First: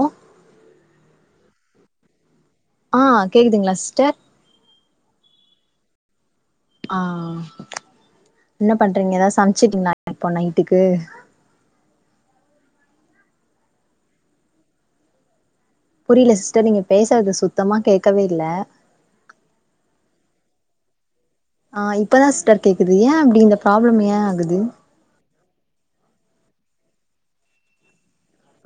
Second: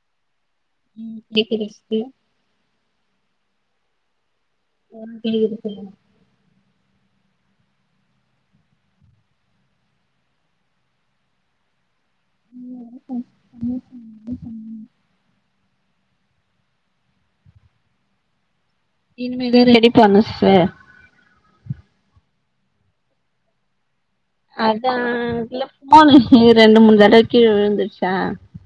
ஆ ம் கேக்குது ஸ்க்ளீரா ஆ கேக்குதுங்ளா சிஸ்டர் ம் கேக்குது சொல்லுங்க ஆ என்ன பண்றீங்க எதா சமைச்சிட்டீங்களா இப்போ நைட்டுக்கு [inaudible] புரில சிஸ்டர் நீங்க பேசறது சுத்தமா கேக்கவே இல்ல இனிமேதா ரெடி பண்ணு சிஸ்டர் ஆ இப்பதா சிஸ்டர் கேக்குது ஏ அப்டி இந்த ப்ராப்ளம் ஏ ஆகுது அதா இல்ல ஃபோனு ரெண்டு மூணு தடவ கீழ விழுந்துருச்சா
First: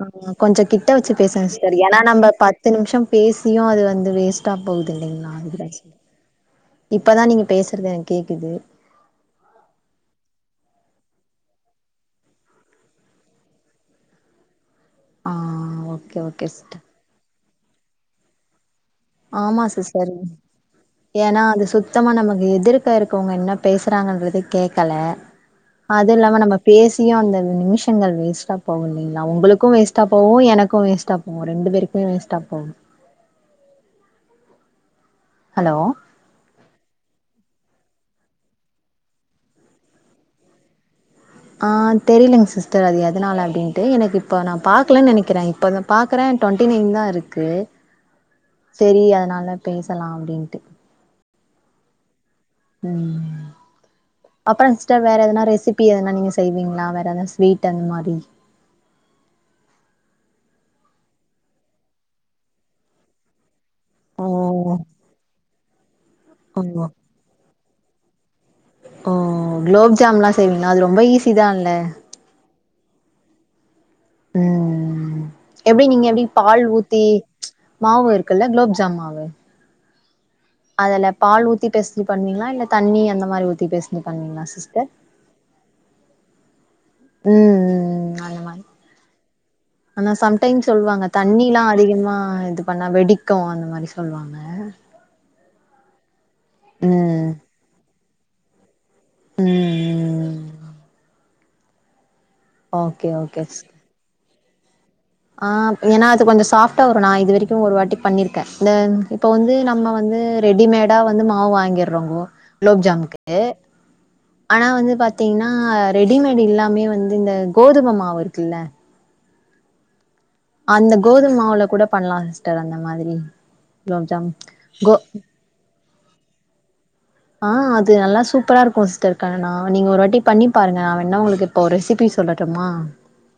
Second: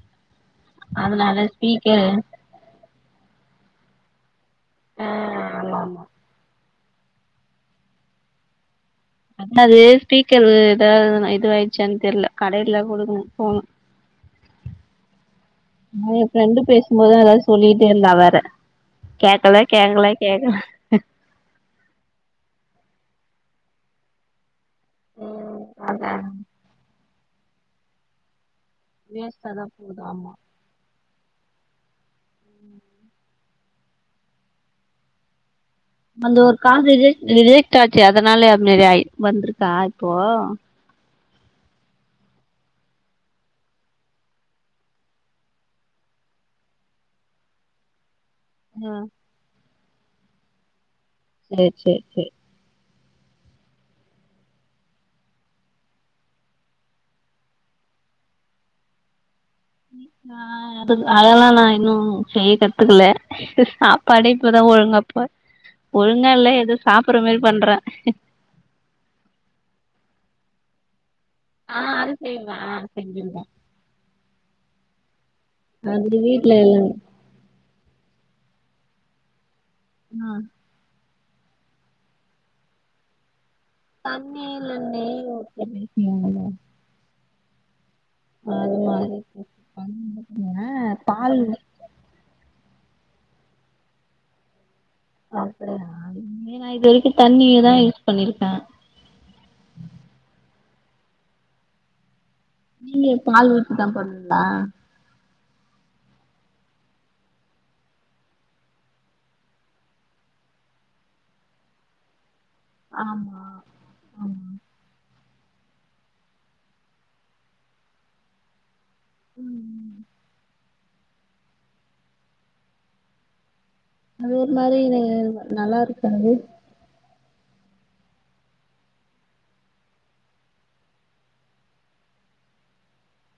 ஆ கொஞ்சோ கிட்ட வச்சி அதனால பேசுங்க சிஸ்டர் ஏன்னா ஸ்பீக்கரு நம்ப பத்து நிமிஷோ பேசியு அது வந்து வேஸ்ட் டா போகுது ஆ இல்லைங்களா அதுக்குதா ஆமா ஆமா இப்பதா நீங்க பேசறது எனக்கு கேக்குது அதா அது ஸ்பீக்கரு எதாவது இதுவாயிடுச்சான் தெர்ல கடைல குடுக்கணு ஃபோன் ஆ நா ஓகே என் ஓகே ஃப்ரண்டு சிஸ்டர் பேசமோதுதா எதா சொல்லிட்டே இருந்தா வேற கேக்கல ஆமா கேக்கல சிஸ்டர் கேக்கல ஏன்னா அது சுத்தமா நமக்கு எதிர்க்க இருக்கவங்க என்ன பேசுறாங்கன்றதே கேக்கல ம் அதா அது இல்லாம நம்ம பேசியு அந்த நிமிஷங்கள் வேஸ்டா போவு இல்லைங்ளா வேஸ்டாதா ஒங்களுக்கும் போது வேஸ்ட்டா ஆமா போவு எனக்கு வேஸ்ட்டா போவு ரெண்டு பேருக்குமே வேஸ்ட்டா போவு ஹலோ அந்த ஒரு காலு ரிஜ ரிஜெக்ட் ஆச்சே அதனால அந்த மேரி ஆயி வந்துருக்கா இப்போ ஆ தெரிலங் சிஸ்டர் அது எதனால அப்டின்ட்டு எனக்கு இப்போ நா பாக்கலன் நெனைக்கிற இப்பதா பாக்கற டொண்ட்டி நைன் தா இருக்கு ம் செரி அதனால பேசலா அப்டின்ட்டு சேர் செர் செ ம் அப்றோ சிஸ்டர் வேற எதனா ரெசிபி எதனா நீங்க செய்வீங்ளா வேற எதா ஸ்வீட் அந்த மாரி ஆ அது அதெல்லா நா இன்னு செய்ய கத்துக்கல படைப்புதா ஓ ஒழுங்காப்ப ஒழுங்கா இல்ல எதோ ஓ சாப்புற மேரி பண்ற ஓ க்லோப் ஜாம்ல்லா செய்வீங்ளா அது ரொம்ப ஈசி ஆ அது செய்வ ஆ செஞ்சிருக்க ம் எப்டி நீங்க அது எப்டி வீட்ல பால் ஊத்தி எல்லா மாவு இருக்குல்ல க்லோப்ஜாம் மாவு ஆ அதுல பால் ஊத்தி பெசஞ்சி பண்ணுவீங்ளா இல்ல தண்ணி அந்த மாரி ஊத்தி பெச தண்ணி இல்ல நெய் ஊத்தி பெசையவீங்களா ம் ம் அந்த மாரி மாறி மாறி ஆனா சம்டைம் சொல்வாங்க தண்ணில்லா அதிகமா இது பண்ணா வெடிக்கு அந்த மாரி சொல்வாங்க அப்டியா நா இது வரைக்கு ம் தண்ணியேதா யூஸ் பண்ணிருக்க ம் ம் நீங்க ஓகே ஓகே பால் சிஸ் ஊத்தி தா பண்ணுவிங்ளா ஆ ஏனா அது கொஞ்சோ சாஃப்டா வரு நா இது வரைக்கு ஒரு வாட்டி பண்ணிருக்க இந்த இப்ப வந்து நம்ம வந்து ரெடிமேடா வந்து மாவு வாங்கிறோங்கோ ஆமா குலோப்ஜாம்க்கு ஆமா ஆனா வந்து பாத்தீங்ன்னா ரெடிமேடு இல்லாமே வந்து இந்த கோதும மாவு இருக்குல்ல ம் ம் அந்த கோதும மாவுல கூட பண்ணலா சிஸ்டர் அந்த மாதிரி க்லோப் ஜாம் அது ஒரு மாரி கோ நல்லா இருக்கா அது ஆ அது நல்லா சூப்பரா இருக்கு சிஸ்டர் கண்ணனா நீங்க ஒரு வாட்டி பண்ணி பாருங்க நா வேனா ஒங்களுக்கு இப்போ ரெசிபி சொல்லட்டுமா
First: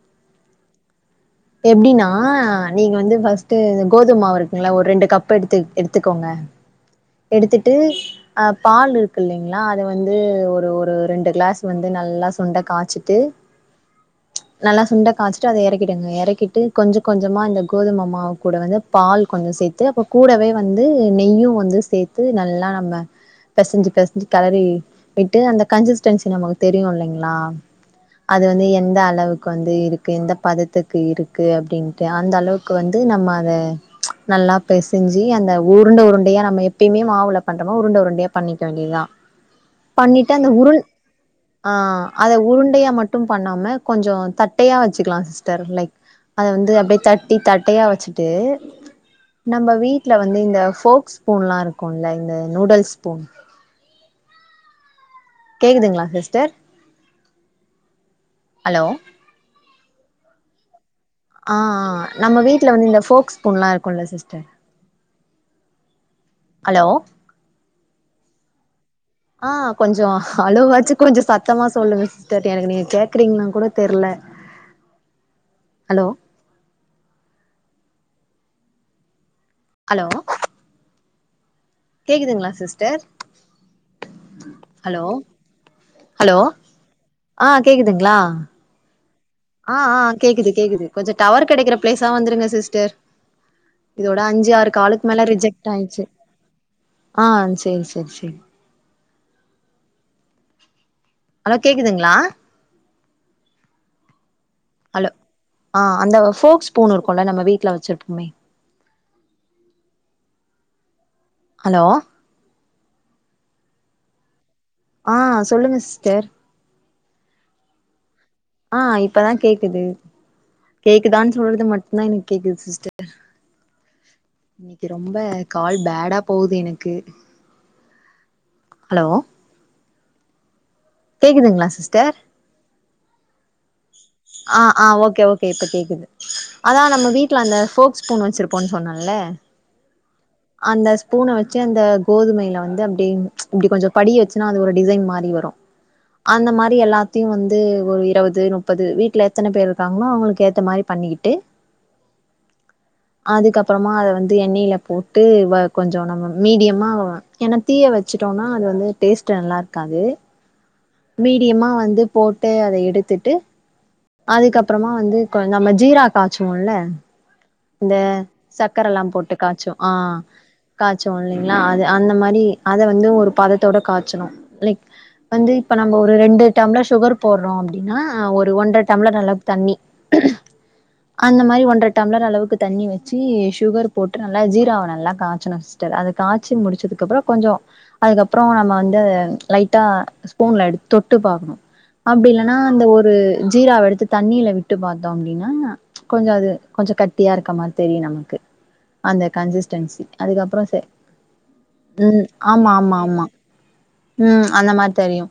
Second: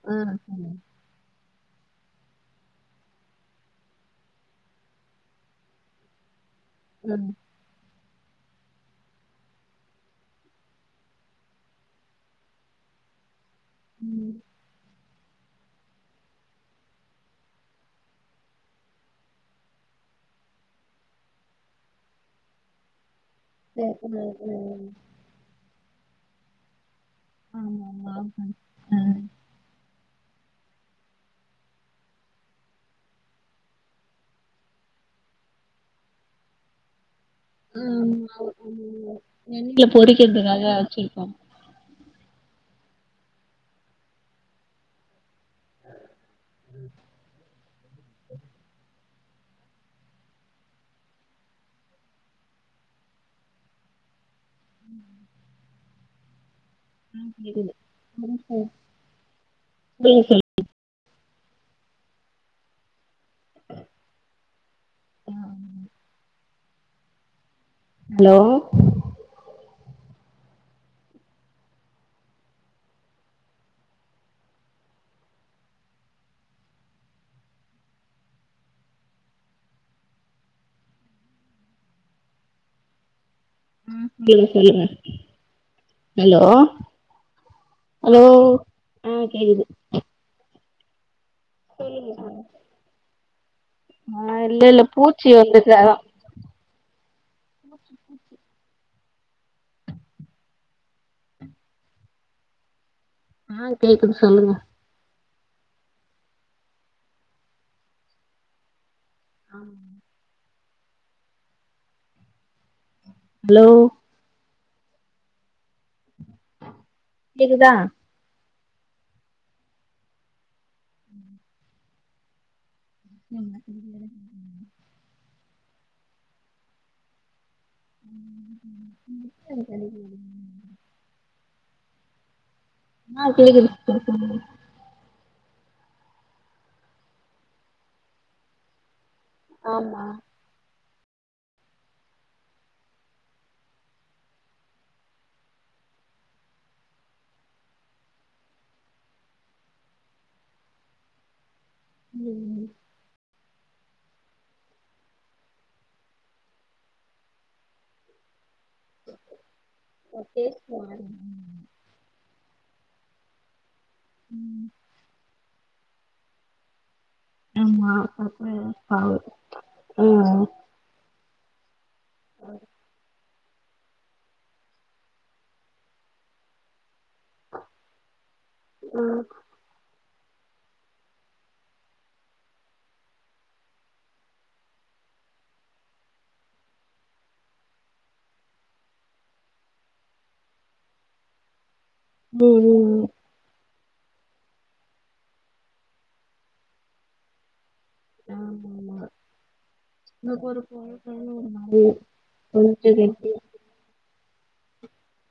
ஆ இப் எப்டின்னா நீங்க வந்து ஃபஸ்ட் கோதும்மாவு இருக்குள்ள ஒரு ரெண்டு கப் எடுத் எடுத்துக்கோங்க ம். எடுத்துட்டு அ பால் இருக்கு இல்லைங்களா அது வந்து ஒரு ஒரு ரெண்டு க்ளாஸ் வந்து நல்லா சுண்ட காச்சிட்டு ம் நல்லா சுண்ட காச்சிட்டு அத யறக்கிடுங்க ‌எற கிட்டு கொஞ்சோ கொஞ்சோமா இந்த கோதும மாவு கூட வந்து பால் கொஞ்சோ சேத்து அப்ப கூடவே வந்து நெய்யூ வந்து சேத்து நல்லா நம்ம சரி. பெசஞ்சு பெசஞ்சு ம். கலறி ம். விட்டு அந்த கன்சிஸ்டன்ஸி நமக்கு தெரியூ இல்லிங்களா ஆமாமா. அது ம். வந்து எந்த ம். அளவுக்கு வந்து இருக்கு எந்த பதத்துக் கு இருக்கு அப்பிடின்டு அந்த அளவுக்கு வந்து நம்ம அதெ நல்லா பெசஞ்சி அந்த உருண்டை உருண்டையா நம்ம எப்பேயூமே மாவுல பண்றோம உருண்டை உருண்டையா ஆமா. பண்ணிக்க வேண்டியதுதா அது எண்ணெயில பண்ணிட்டு அந்த பொறிக்கிறதுக்காக உருண் வச்சிருக்கோம். ஆ அத உருண்டையா மட்டூ பண்ணாம கொஞ்சோ தட்டயா வச்சுக்கலா சிஸ் டர் லைக் அத வந்து அப்பிடியே தட்டி தட்டையா வச்சுட்டு நம்ம வீட்ல வந்து இந்த ஃபோக்ஸ் ஸ்பூன்லா இருக்கூன்ல்ல இந்த நூடுல்ஸ் ஸ்பூன் ம் கேக்குதுங்களா சிஸ்டர் ம் கோக்குது எதூவூ செய்ல ஹலோ நீங் செய் ஹா ஹாங் நம்ம வீட்ல வந் இந்த ஃபோக்ஸ் ஸ்பூன்லா இருக்குல்ல சிஸ்டர் ஆமா ஹலோ ஹலோ ஆ கொஞ்சோ ஹலோ வாச்சூ கொஞ்சோ சத்தமா சொல்லுங்க சிஸ்டர் எனக்கு நீங்க கேக்கறீங்கனா கூட தெரியல ஹலோ ஹலோ கேக்குதுங்களா சிஸ்டர் ம் ஹூம் கோக்கலீங்க ஹலோ ஹலோ ஆ ஹலோவ் அ ஆ கேக்குது கேக்குது கொஞ்சோ டவர் கெடைக்கிற பிளேஸ்சா வந்துருங்க சிஸ்டர் இதோட ஆ அஞ்சு இல்ல ஆறு இல்ல காலுக்கு மேலே பூச்சி ரிஜெக்ட் வந்துருக்கு அதான். ஆயிட்ச்சு ஆ சேரி சேரி சேரி ஹலோ கேக்குதுங்களா ஆ கேக்குது சொல்லுங்க ஹலோ ஆ அந்த ஃபோக்ஸ் ஸ்பூன் இருக்குன்ல நம்ம வீட்ல வெச்சிருப்போமே ஆம் ஹலோ ஹலோவ் ஆ சொல்லுங்க சிஸ்டர் கேக்குதா ஆ இப்பே தா கேக்குது கேக்குதான்னு சொல்றது மட் தா எனக்கு கேக்குது சிஸ்டர் எல்லாத்தியூ கோளுங்க இன்னிக்கு ரொம்ப கால் பேடா போவ்து எனக்கு ம் ம் ஹலோ ம் சரி சரி விடுங்க கேக்குதுங்களா சிஸ்டர் ஆ கேக்குது [unintelligible] ஆ ஆ ஓகே ஓகே இப்ப கேக்குது அதா நம்ம வீட்ல அந்த போக்ஸ் ஸ்பூன் வெச்சிருப்போம் சொன்னல ஆமா அந்த ஸ்புன வெச்சு அந்த கோதுமையில வந்து அப்டின் இப்பிடி கொஞ்சோ படிய சினா அது ஒரு டிசைன் மாரி வரு அந்த மாதிரி எல்லாத்தியு வந்து ஒரு இருவது முப்பது வீட் ட்ல எத்தன பேரு இருக்காங்களோ அவுங்குளுக்கு ஏத்த மாரி பண்ணிக்கிட்டு இங்கே இருந்து அதுக் அப்புறமா அத வந்து எண்ணெயில போட்டு வ கொஞ்சோ நம்ம மீடியம்மா ஏன்னா தீய வெச்சிட்டோனா அது வந்து டேஸ்ட் நல்லா இருக்காது ஸ்டேட் வர்ராதுங்க மீடியம்மா வந்து போட்டு அத எடுத்துட்டு அதுக்கப்புறமா வந்து கொ நம்ம ஜீரா காய்ச்சுவோல ஆமா. இந்த சர்க்கர சக்கரல்லாம் பாகு. போட்டு காய்ச்சும் ஆ காச்சுவோம் இல்லைங்களா அது அந்த மாரி அத வந்து ஒரு பதத்தோட காச்சனும் லைக் வந்து இப்ப நம்ம ஒரு ரெண்டு டம்ளர் சுகர் போட்றோம் அப்டின்னா ஒரு ஒன்ற ஆ டம்ளர் அளவுக் தண்ணி அந்த மாரி ஒன்றர டம்ளர் அளவு க்கு தண்ணி வச்சி சுகர் போட்டு நல்லா ஜீராவ நல்லா காச்சணும் சிஸ்டர் அது காச்சி முடிச்சதுக்கப்புறோ கொஞ்சோ அதுக்கப்புறோ நம்ம வந்து லைட்டா ஸ்பூன்ல எடுத் தொட்டு பாக்ணு அப்டி இல்லனா ம் அந்த ம் ஒரு ஜீராவ எடுத்துட் தண்ணில விட்டு பாத்தோம் அப்டின்னா கொஞ்ச அது கொஞ்ச கட்டியா இருக்க மா தெரியு நமக்கு ஆமா ஆமா அந்த கன்சிஸ்டன்சி எனக்கு ஒரு அதுக்கப்புறோ செ கொழந்தைன்னு ஒரு மாரி ம் ஆமா கொஞ்ச ஆமா ஆமா கெட்டி ம் அந்த மாரி தெரியும்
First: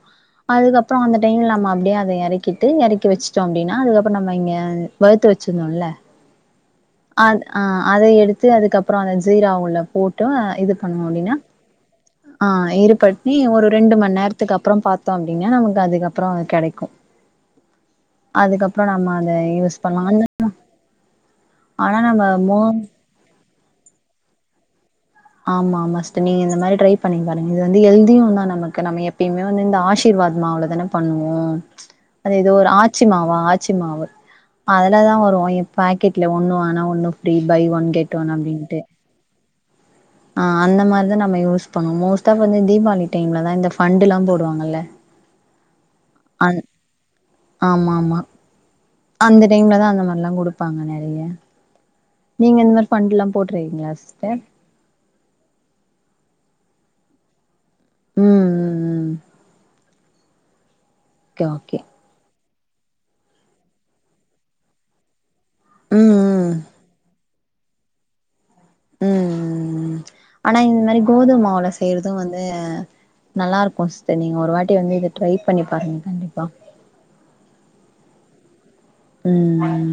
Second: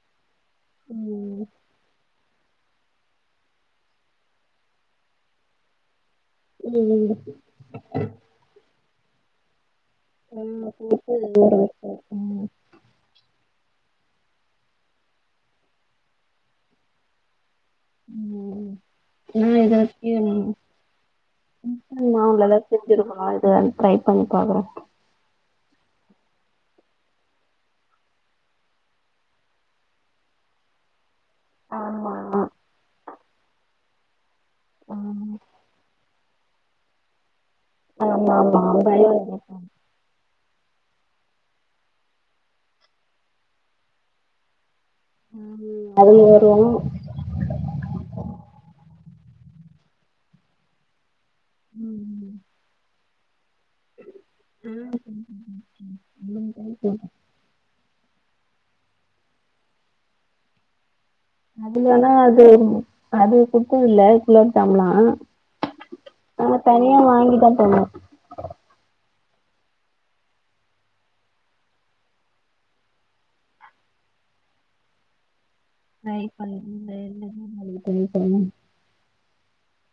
அதுக்கப்புறோ அந்த ம் டைம்ல நம்ம அப்டியே அத எறக்கி ட்டு எறக்கி வச்சுட்டோம் அப்டின்னா அதுக்கப்புறோ நம்ம இங்க வருத்து வச்சிருந்தோல ம் ஆ அத எடுத்து அதுக்கப்புளோ அந்த ஜீராவுள்ள போட் ட்டு ம் இது பண்ணுவோம் போட்டு அப்டின்னா ஊற வச்சே ம் ஆ இருபட் நீ ஒரு ரெண்டு மண் நேரத்துக்கு அப்புறோம் பாத்தோம் அப்டின்னா நமக்கு அதுக்கப்றோம் கெடைக்கும் ம் அதுக்கப்பறோம் நம்ம அத யூஸ் பண்லாண் ம் [unintelligible] மாவு நல்லா செஞ்சிருக்கணும் அத ட்ரை பண்ணி பாக்குறோ ஆமா மா சிஸ்டர் ஃபர்ஸ்ட் நீங்க இந்த மாரி ட்ரை பண்ணி பாருங்க இது வந்து ஹெல்தியும் தான் நமக்கு நம எப்பயுமே வந்து இந்த ஆஷிர்வாத் மாவுல தான பண்ணுவோ ம் ஆமா அது எதோ ஒரு ஆச்சி மாவாஆச்சி மாவு ஆமா அதுலதா வரும் பாக் கெட்ல ஒன்னு வாங்குனா ஒன்னும் ஃப்ரீ பை ஒன் கெட் ஆமா ஒன் ஆமா அப்டின்ட்டு பயோ இருக்கும். ஆ அந்த மாரி தா நம்ம யூஸ் பண்ணுவோ மோஸ்டா தீபாளி டைம்ல தான் இந்த பண்டுலாம் போடுவாங்கல்ல ஆம்மா அந் ஆமா ஆமா அந்த டைம்ல தா அந்த மாரிலா குடுப்பாங்க நெறைய நீங்க இந்த மாரி ஃபண்டுலா போட்ருக்கீங்ளா சிஸ்டர் ம் [inaudible] ம் ம் ம் ஓகே ஓகே அது வேனா அது அது குடுத்ததுல குளோப்சாம்லா ம் ம் ஆ தனியா வாங்கிட்ட தோழி ம் ஆனா இந்த மாரி கோதுமாவுல செய்றதும் வந்து நல்லாருக்கும் சிஸ்டர் நீங்க ஒரு வாட்டி வந்து இத ட்ரை பண்ணி பாருங்க ட்ரை கண்டிப்பா [unintelligible] ம்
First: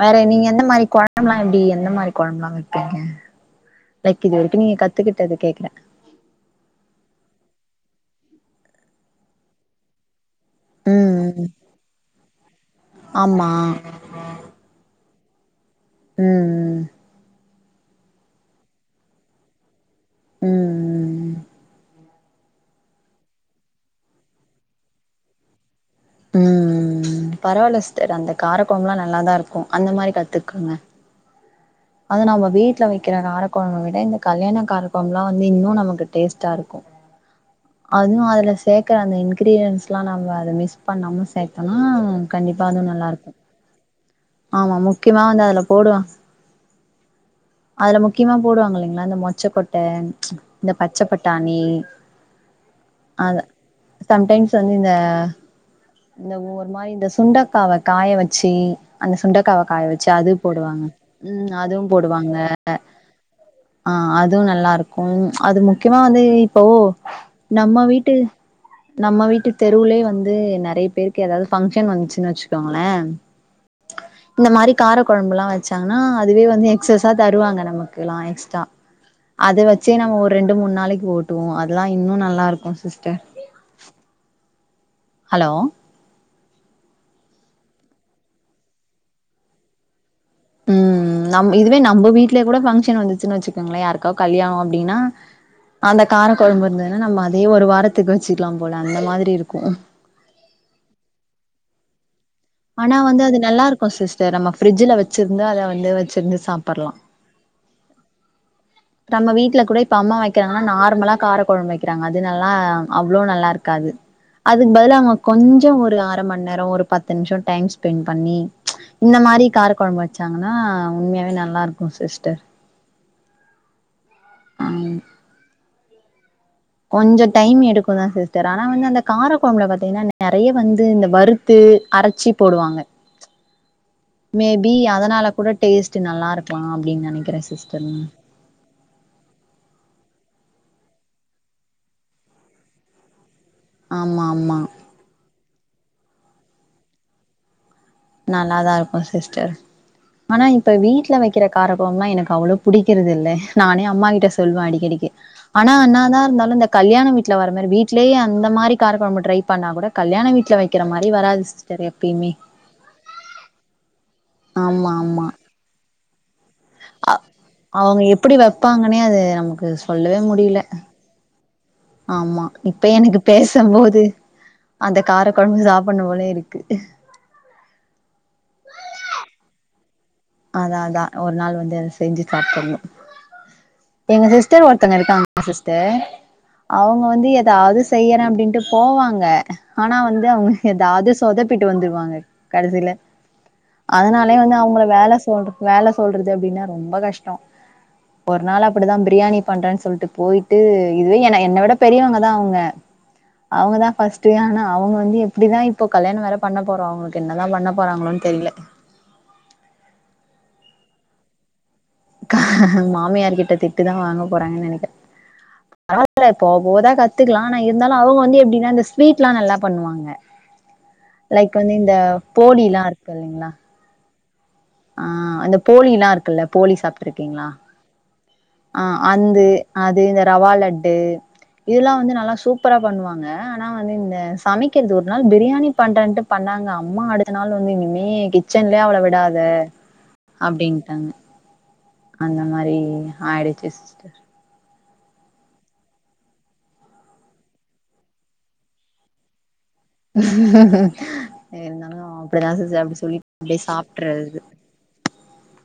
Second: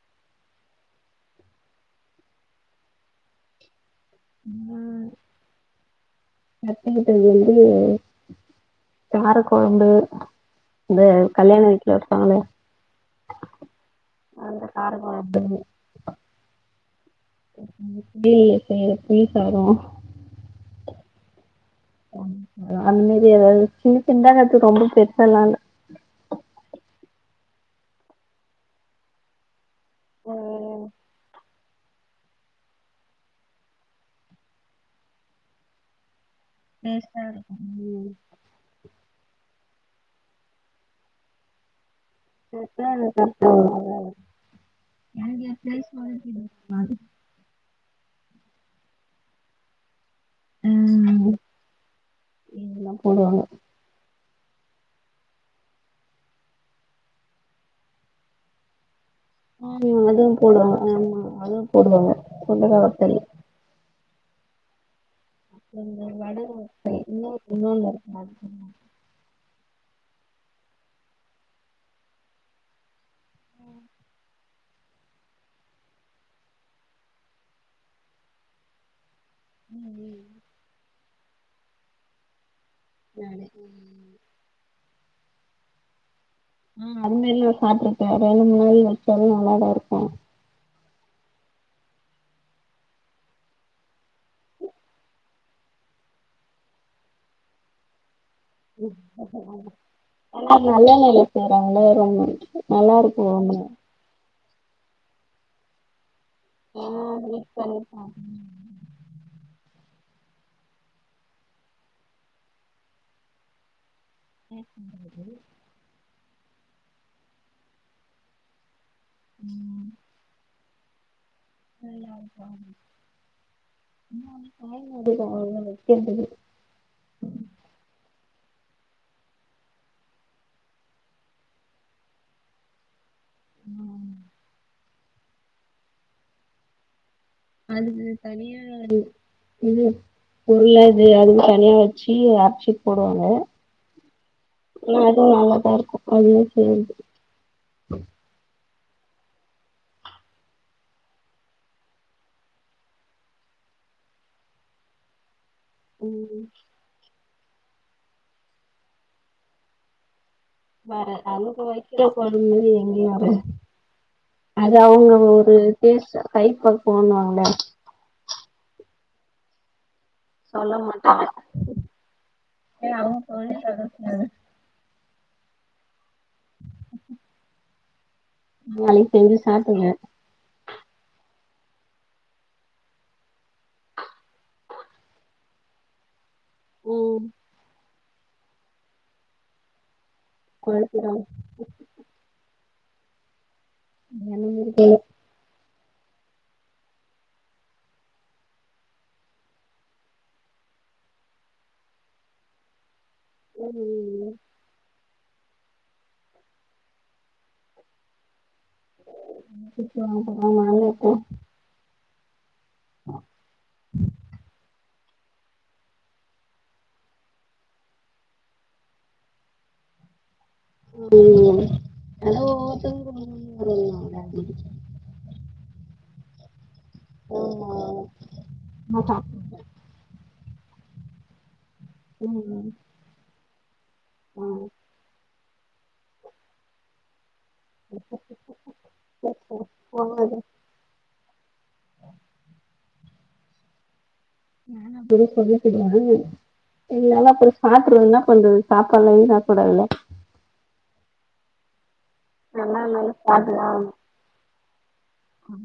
வேற நீங்க எந்த மாரி கொழம்புலா எப்டி எந்த மாரி கொழம்புலா வெப்பீங்க லைக் இது வரைக்கும் நீங்க கத்துக்கிட்டது கேக்குற கத்துக்கிட்டது வந்து கார கொழம்பு இந்த ம் ம் கல்யாண வீட்ல வெப்பாங்களே ஆமா அந்த கார கொழம்பு ம்ம் [unintelligible] புளி சாத ம் ம் அந்த மேரி ஏதாவது சின்ன சின்தா கத்து ரொம்ப பெருசாலா இல்ல ம் ம்பரவால்ல சிஸ்டர் அந்த கார கொழம்புலா நல்லாதா இருக்கும் அந்த மாரி கத்துக்குங்க அது நம்ம வீட்ல வெக்கிற காரக்கொழம்ப விட இந்த கல்யாண காரக்கொழம்புலா வந்து இன்னு நமக்கு டேஸ்ட்டா இருக்கும் டேஸ்டா இரு ம் இன்னோ அதுல சேர்க்கற அந்த இன்கிரீடியன்ஸ்லா நம்ம அத மிஸ் பண்ணாம சேர்த்தோனா சேத்தா அது கரெக்டா வரு [unintelligible] ஆமா முக்கியமா எனக்கு வந்து எய அதுல ஃபேஸ் போடுவா ஓட்ட தெரியாது [unintelligible] அதுல முக்யமா போடுவாங்க இல்லங்ளா இந்த மொச்ச கொட்ட இந்த பச்ச பட்டாணி ம் ல அதா சம்டைம்ஸ் வந்து இந்த இந்த ஒரு மாதிரி இந்த சுண்டக்காவ காய வச்சு அந்த சுண்டக் காய் வச்சு அதுவு போடுவாங்க ம் அதுவு போடுவாங்க ஆ அதுவு நல்லா இருக்கும் ம் அது முக்கியமா இந்த வந்து வடக இப்போ வத்தல் இன்னொ நம்ம இன்னொன்னு வீட்டு இருக்கு அது நம்ம வீட்டு தெருவுலயே வந்து நெறைய பேருக்கு ஏதாவது ஃபஃங்க்ஷன் வந்துச்சுன்னு வச்சுக்கோங்கள இந்த மாதிரி காரக்குழம்புல்லா வச்சாங்கன்னா அதுவே வந்து எக்ஸஸா தருவாங்க நமக்கு எல்லா எக்ஸ்ட்ரா அது வச்சே நம்ம ஒரு ரெண்டு மூணு நாளைக்கு வோட்டுவோ அதெல்லா இன்னு நல்லா இருக்கும் சிஸ்டர் [unintelligible] ஹலோ ம்ம் அதுமாரியு சாப்டுருக்க ரெண்டு மூணு நாள் வச்சாலு நல்லா தா இருக்கும் ம் நம் இதுவே நம்ப வீ்ட்ல கூட ஃபங்க்ஷன் வந்துச்சுன்னா வச்சுக்கோங்களே யாருக்கோ கல்யாண அப்டின்னா அந்த கார குழம்பு இருந்ததுன்னா நம்ம அதே ஒரு வாரத்துக்கு வச்சுக்கலா போல அந்த மாதிரி இருக்கும் ஆனா அது நல்ல எண்ணெயில செய்றாங்கள்ல [unintelligible] ஆனா வந்து அது நல்லா இருக்கும் சிஸ்டர் நம்ம ஃப்ரிட்ல வச்சிருந்தா அத வந்து வச்சிருந்து சாப் ஓ சேர்ப்பா [unintelligible] நம்ம வீட்டுல கூட இப்ப அம்மா வைக்கிறாங்கன்னா நார்மலா கார குழம்பு வைக்கிறாங்க அது நல்லா அவ்ளோ நல்லா இருக்காது அதுக்கு பதில்லா அவங்க கொஞ்சோ ஒரு அர ம நேர ஒரு பத்து நிமிஷ டைம் ஸ்பெண்ட் பண்ணி இந்த மாதிரி கார குழம்பு வச்சாங்கன்னா உண்மையாவே நல்லா இருக்கும் ம்ம் ஆமா ஆமா [unintelligible] ஆ டைம் எடுக்கு வைக்கிறதுக்கு கொஞ்ச டைம் எடுக்கும் தா சிஸ்டர் ஆனா வந்து அந்த காரக்குழம்புல பார்த்தீங்கன்னா நெறைய வந்து இந்த வரு த்து அரச்சி போடுவாங்க மேபி அதுனால கூட டேஸ்ட் நல்லா இருக்கலா அப்டின்னு நெனைக்கிற அதுக்கு தனியா அது ம் பொருள்ளா இது அதுவும் தனியா வச்சு அரச்சு போடுவாங்க ஆமா ஆமா ம் அதுவும் நல்லாதா இருக்கும் அதுவே செய்றது நல்லாதா இருக்கும் சிஸ்டர் ஆனா இப்ப வீட்ல வக்கிற கார கொழம்புலா எனக்கு அவ்வளோ புடிக்கறது இல்ல நானே அம்மாக்கிட்ட சொல்வ அடிக்கடி க்கி ஆனா என்னா தா ம் இருந்தாலு இந்த கல்யாண வீட்ல வர மாரி வீட்லயே அந்த மாரி கார கொழம்பு ட்ரை பண்ணா கூட கல்யாண வீட்ல வ வேற [inaudible] போனு எங்கியு ஒரு அது ஆமா அவுங்க ஒரு டேஸ்ட்டா கைப்ப ஆ அவுங்க எப்படி வப்பாங்கன்னே அது நமக்கு சொல்லவே முட் சொல்ல மாட்டாங்க ஆமா இப்ப ஏ அவங்க எனக்கு சொல்லி பேசும் போது அந்த கார கொழம்பு சாப்புட்ணு போலயே இருக்கு நாளைக்கு செஞ்சி சாப்டுங்க அதா அதா ஒரு நாள் வந்து அத செஞ்சு சாப்புட்ணு எங்க சிஸ்டர் ஒருத்தவங்க இருக்காங்க சிஸ்டர் அவுங்க ம் வந்து ஏதாது என்ன செய்யற அப்டின்ட்டு போவாங்க ஆனா வந்து அவுங்க ஏதாவது கொழப்பிடாம சொதப்பிட்டு வந்துருவாங்க கடைசில அதனாலயே வந்து அப்டி அவுங்கள வேல சொல்ற வேல சொல்றது அப்டின்னா ரொம்ப கஷ்டோ ஒரு நாள் அப்டிதா பிரியாணி பண்றேன்னு சொல்லிட்டு போயிட்டு இதுவே என் என்ன விட பெரியவங்கதா அவுங்க அவுங்கதா ஃபஸ்ட்டு ஆனா அவுங்க வந்து எப்டிதா இப்போ கல்யாண வேற பண்ணப் போறோ அவங்களுக்கு என்னதா பண்ணப் போறாங்களோன் தெரியல திட்டு வாங்க போறாங்க அவுங்க மாமியார்ட்ட மாமியார் கிட்ட திட்டுதா வாங்க போறாங்கன்னு நெனைக்கற பரவால்ல இப்போ போதா கத்துக்கலா ஆனா இருந்தாலு அவுங்க வந்து எப்டின்னா இந்த ஸ்வீட் எல்லா நல்லா பண்ணுவாங்க லைக் வந்து இந்த போலி எல்லா இருக்கு இல்லீங்களா ம் ஆ அந்த போலில்லா இருக்குல்ல போலி சாப்ட்ருக்கீங்களா ஆ அந்து அது இந்த ரவா லட்டு இதெல்லா வந்து நல்லா சூப்பரா பண்ணுவாங்க ஆனா வந்து இந்த சமைக் கறது ஒரு நாள் பிரியாணி பண்றன்ட்டு பண்ணாங்க அம்மா அடுத் த நாள் வந்து இனிமே கிச்சன்லயே அவள விடாத அப்டின்ட்டாங்க அந்த மாரி ஆயிடுச்சி சிஸ்டர் வேணா அப்பயே சொல்லிருக்கலாம்ல எல்லாரு அப்புறோ சாப்ட்டுறனு இன்னா பண்றது சாப்பாலன்னையு சாப்பிடல இருந்தாலு அப்டிதா சிஸ்ட அப்டி சொல்லி அப்டியே சாப்ட்றது ம்